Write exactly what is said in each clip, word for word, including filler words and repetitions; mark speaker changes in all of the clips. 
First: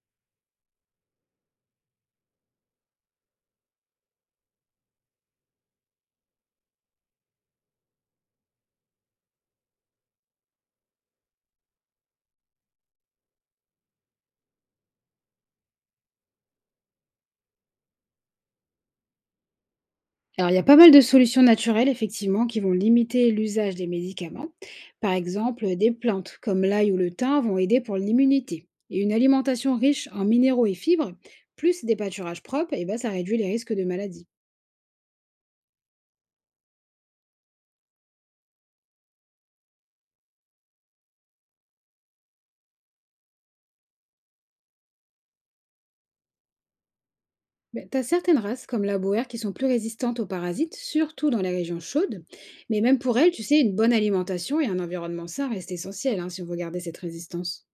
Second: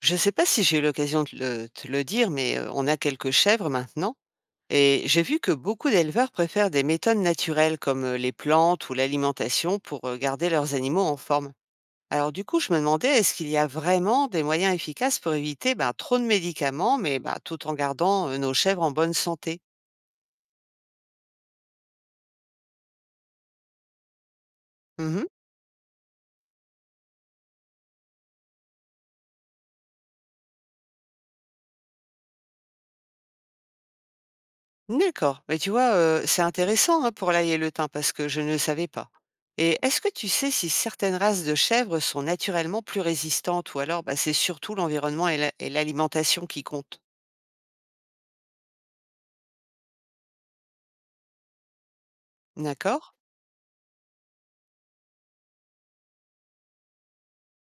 Speaker 1: Je ne sais pas si j'ai eu l'occasion de le te le dire, mais, heu, on a quelques chèvres maintenant et j'ai vu que beaucoup d'éleveurs préfèrent des méthodes naturelles comme, heu, les plantes ou l'alimentation pour, heu, garder leurs animaux en forme. Alors du coup, je me demandais, est-ce qu'il y a vraiment des moyens efficaces pour éviter, ben, trop de médicaments, mais, bah, tout en gardant, heu, nos chèvres en bonne santé?
Speaker 2: Alors, il y a pas mal de solutions naturelles, effectivement, qui vont limiter l'usage des médicaments. Par
Speaker 1: Mmh.
Speaker 2: exemple, des plantes comme l'ail ou le thym vont aider pour l'immunité. Et une alimentation riche en minéraux et fibres, plus des pâturages propres, et ben, ça réduit les risques de maladies.
Speaker 1: D'accord, mais tu vois, heu, c'est intéressant, hein, pour l'ail et le thym parce que je ne le savais pas. Et est-ce que tu sais si certaines races de chèvres sont naturellement plus résistantes ou alors, bah, c'est surtout l'environnement et l'a et l'alimentation qui comptent?
Speaker 2: Mais tu as certaines races, comme la boère, qui sont plus résistantes aux parasites, surtout dans les régions chaudes. Mais même
Speaker 1: D'accord,
Speaker 2: pour elles, tu sais, une bonne alimentation et un environnement sain restent essentiels, hein, si on veut garder cette résistance.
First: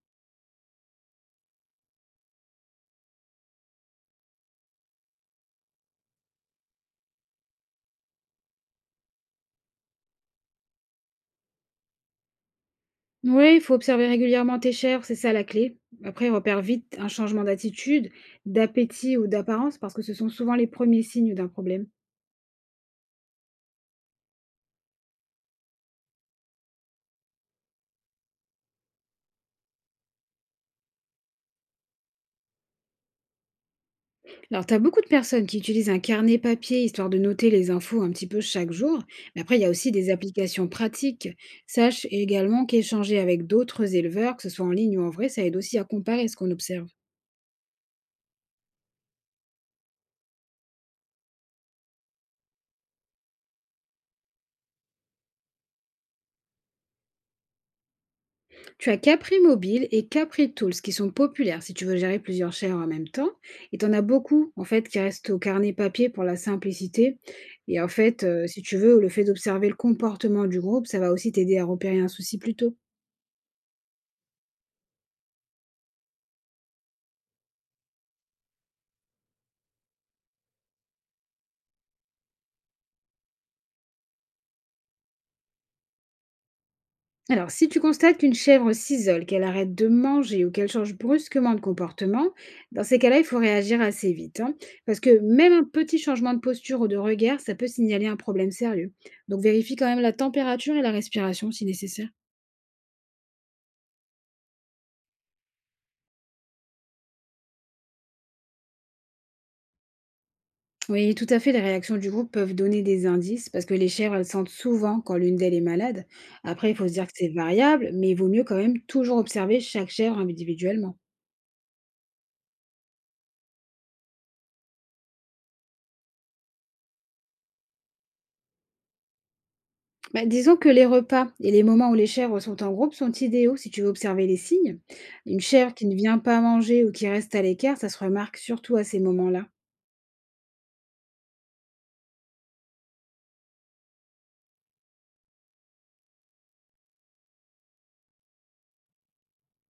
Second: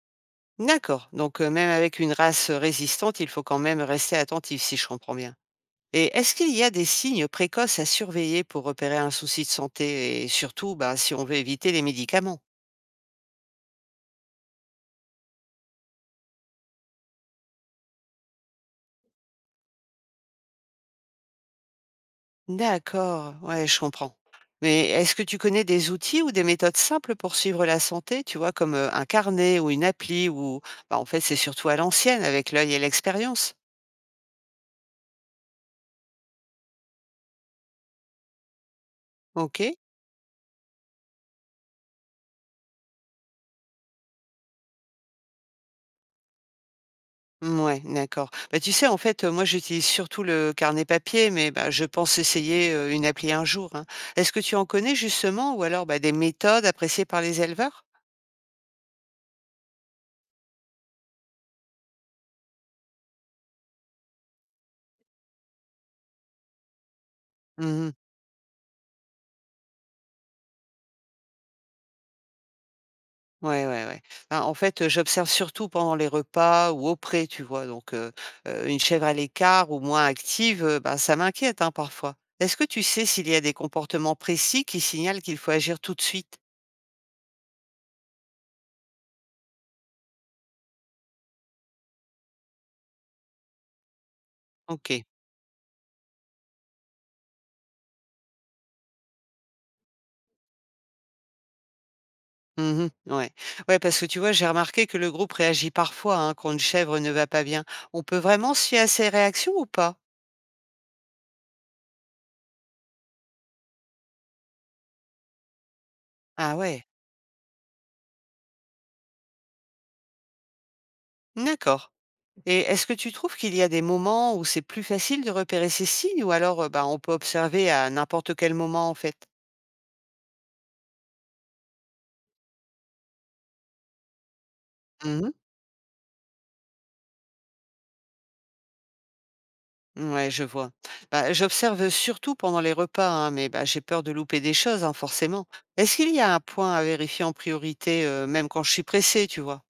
Speaker 1: d'accord, donc heu, même avec une race, heu, résistante, il faut quand même rester attentif si je comprends bien. Et est-ce qu'il y a des signes précoces à surveiller pour repérer un souci de santé et surtout, bah, si on veut éviter les médicaments?
Speaker 2: Oui, il faut observer régulièrement tes chèvres, c'est ça la clé. Après, repère vite un changement d'attitude, d'appétit ou d'apparence, parce que ce sont souvent les premiers signes d'un problème.
Speaker 1: D'accord, ouais, je comprends. Mais est-ce que tu connais des outils ou des méthodes simples pour suivre la santé, tu vois, comme euh, un carnet ou une appli ou bah, en fait c'est surtout à l'ancienne avec l'œil et l'expérience.
Speaker 2: Alors, tu as beaucoup de personnes qui utilisent un carnet papier, histoire de noter les infos un petit peu chaque jour. Mais après,
Speaker 1: Ok?
Speaker 2: il y a aussi des applications pratiques. Sache également qu'échanger avec d'autres éleveurs, que ce soit en ligne ou en vrai, ça aide aussi à comparer ce qu'on observe.
Speaker 1: Mmh, ouais, d'accord. Bah, tu sais, en fait, euh, moi j'utilise surtout le carnet papier, mais bah, je pense essayer euh, une appli un jour, hein. Est-ce que tu en connais justement, ou alors bah, des méthodes appréciées par les éleveurs?
Speaker 2: Tu as Capri Mobile et Capri Tools qui sont populaires si tu veux gérer plusieurs chaires en même temps. Et tu en as beaucoup en fait qui restent au carnet papier pour la simplicité. Et en fait, euh, si tu veux, le fait d'observer le comportement du groupe, ça va aussi t'aider à repérer un souci plus tôt.
Speaker 1: Ouais, ouais, ouais. Ben, en fait, heu, j'observe surtout pendant les repas ou auprès, tu vois? Donc heu heu, une chèvre à l'écart ou moins active, heu, ben, ça m'inquiète, hein, parfois. Est-ce que tu sais s'il y a des comportements précis qui signalent qu'il faut agir tout de suite?
Speaker 2: Alors, si tu constates qu'une chèvre s'isole, qu'elle arrête de manger ou qu'elle change brusquement de comportement, dans ces cas-là, il faut réagir assez vite, hein, parce
Speaker 1: OK.
Speaker 2: que même un petit changement de posture ou de regard, ça peut signaler un problème sérieux. Donc, vérifie quand même la température et la respiration si nécessaire.
Speaker 1: Mmh. Ouais. Ouais, parce que tu vois, j'ai remarqué que le groupe réagit parfois, hein, quand une chèvre ne va pas bien. On peut vraiment se fier à ses réactions ou pas?
Speaker 2: Oui, tout à fait, les réactions du groupe peuvent donner des indices parce que les chèvres, elles sentent souvent quand l'une d'elles est malade.
Speaker 1: Ah
Speaker 2: Après, il
Speaker 1: ouais,
Speaker 2: faut se dire que c'est variable, mais il vaut mieux quand même toujours observer chaque chèvre individuellement.
Speaker 1: d'accord. Et est-ce que tu trouves qu'il y a des moments où c'est plus facile de repérer ces signes ou alors, heu, ben, on peut observer à n'importe quel moment, en fait?
Speaker 2: Bah, disons que les repas et les moments où les chèvres sont en groupe sont idéaux si tu veux observer les signes.
Speaker 1: Mmh.
Speaker 2: Une chèvre qui ne vient pas manger ou qui reste à l'écart, ça se remarque surtout à ces moments-là.
Speaker 1: Ouais, je vois. Bah, j'observe surtout pendant les repas, hein, mais bah, j'ai peur de louper des choses, hein, forcément. Est-ce qu'il y a un point à vérifier en priorité, heu, même quand je suis pressée, tu vois?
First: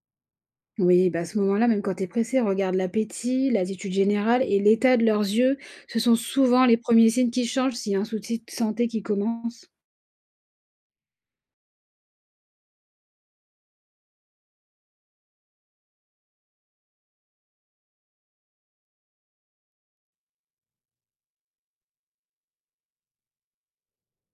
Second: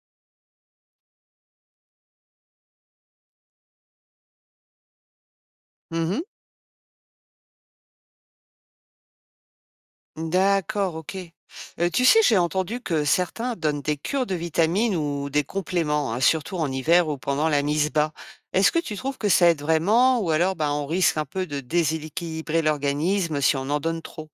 Speaker 2: Oui, bah à ce moment-là, même quand tu es pressé, regarde l'appétit, l'attitude générale et l'état de leurs yeux. Ce sont
Speaker 1: Mmh.
Speaker 2: souvent les premiers signes qui changent s'il y a un souci de santé qui commence.
Speaker 1: D'accord, OK. Heu, tu sais, j'ai entendu que certains donnent des cures de vitamines ou des compléments, hein, surtout en hiver ou pendant la mise bas. Est-ce que tu trouves que ça aide vraiment ou alors, bah, on risque un peu de déséquilibrer l'organisme si on en donne trop?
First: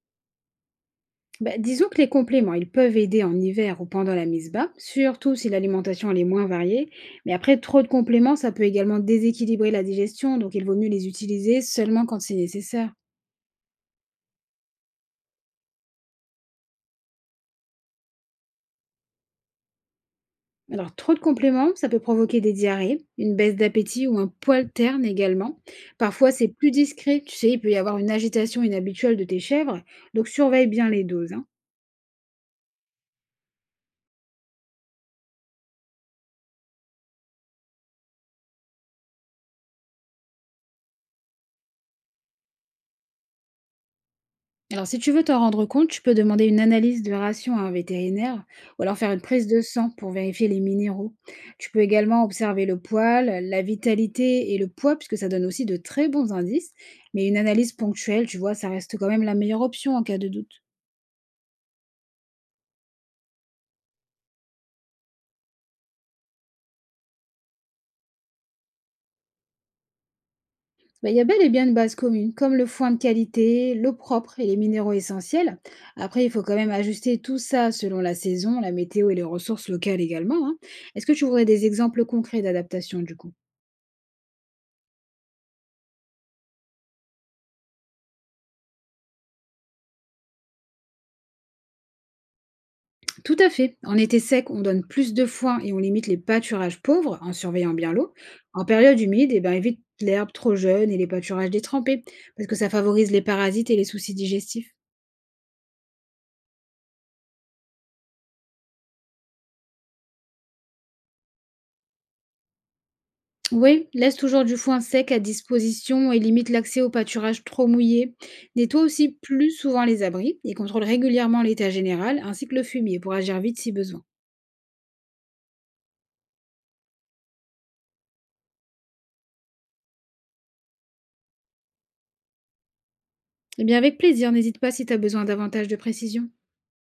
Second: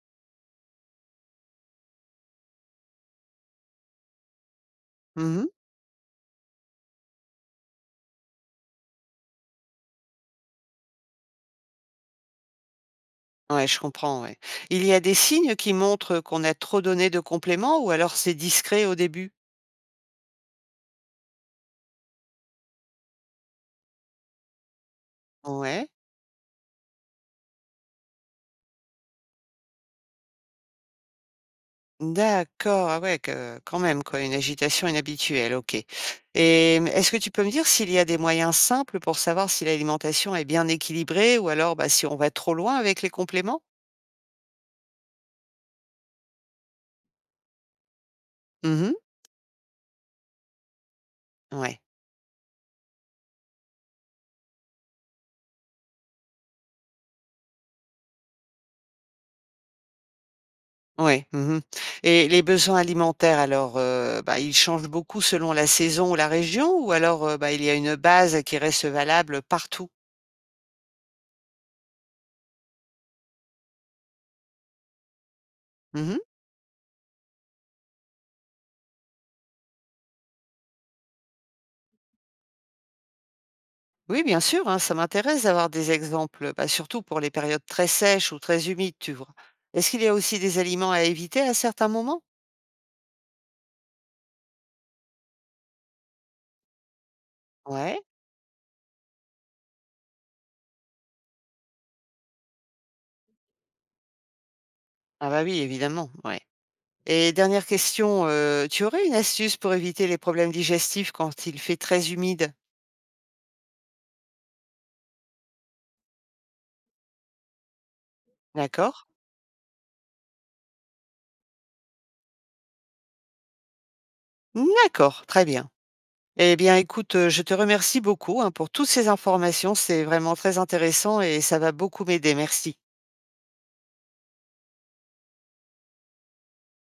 Speaker 2: Bah, disons que les compléments, ils peuvent aider en hiver ou pendant la mise bas, surtout
Speaker 1: Mmh.
Speaker 2: si l'alimentation elle est moins variée. Mais après, trop de compléments, ça peut également déséquilibrer la digestion, donc il vaut mieux les utiliser seulement quand c'est nécessaire.
Speaker 1: Ouais, je comprends, ouais. Il y a des signes qui montrent qu'on a trop donné de compléments ou alors c'est discret au début?
Speaker 2: Alors, trop de compléments, ça peut provoquer des diarrhées, une baisse d'appétit ou un poil terne également.
Speaker 1: Ouais.
Speaker 2: Parfois, c'est plus discret, tu sais, il peut y avoir une agitation inhabituelle de tes chèvres, donc surveille bien les doses, hein.
Speaker 1: D'accord, ah ouais, que- quand même, quoi, une agitation inhabituelle, ok. Et mmh, est-ce que tu peux me dire s'il y a des moyens simples pour savoir si l'alimentation est bien équilibrée ou alors bah, si on va trop loin avec les compléments?
Speaker 2: Alors, si tu veux t'en rendre compte, tu peux demander une analyse de ration à un vétérinaire ou
Speaker 1: Mhm.
Speaker 2: alors faire une prise de sang pour vérifier les minéraux. Tu peux
Speaker 1: Ouais,
Speaker 2: également observer le poil, la vitalité et le poids, puisque ça donne aussi de très bons indices. Mais une analyse ponctuelle, tu vois, ça reste quand même la meilleure option en cas de doute.
Speaker 1: ouais. Mhm. Et les besoins alimentaires, alors, euh, bah, ils changent beaucoup selon la saison ou la région ou alors euh, bah, il y a une base qui reste valable partout?
Speaker 2: Bah, il y a bel et bien une base commune, comme le foin de qualité, l'eau propre et les minéraux essentiels. Après, il faut quand même ajuster tout ça selon la saison, la météo et les ressources locales également, hein. Est-ce que tu voudrais des exemples concrets d'adaptation du coup?
Speaker 1: Oui, bien sûr, hein, ça m'intéresse d'avoir des exemples, bah, surtout pour les périodes très sèches ou très humides, tu vois. Est-ce qu'il y a aussi des aliments à éviter à certains moments?
Speaker 2: Tout à fait. En été sec, on donne plus de foin et on limite les pâturages pauvres en surveillant bien
Speaker 1: Ouais.
Speaker 2: l'eau. En période humide, eh ben, évite l'herbe trop jeune et les pâturages détrempés parce que ça favorise les parasites et les soucis digestifs.
Speaker 1: Ah bah oui, évidemment, ouais. Et dernière question, euh, tu aurais une astuce pour éviter les problèmes digestifs quand il fait très humide?
Speaker 2: Oui, laisse toujours du foin sec à disposition et limite l'accès aux pâturages trop mouillés. Nettoie
Speaker 1: D'accord?
Speaker 2: aussi plus souvent les abris et contrôle régulièrement l'état général ainsi que le fumier pour agir vite si besoin.
Speaker 1: D'accord, très bien. Eh bien, écoute, euh, je te remercie beaucoup, hein, pour toutes ces informations. C'est vraiment très intéressant et ça va beaucoup m'aider. Merci.
Speaker 2: Eh bien, avec plaisir, n'hésite pas si tu as besoin davantage de précision.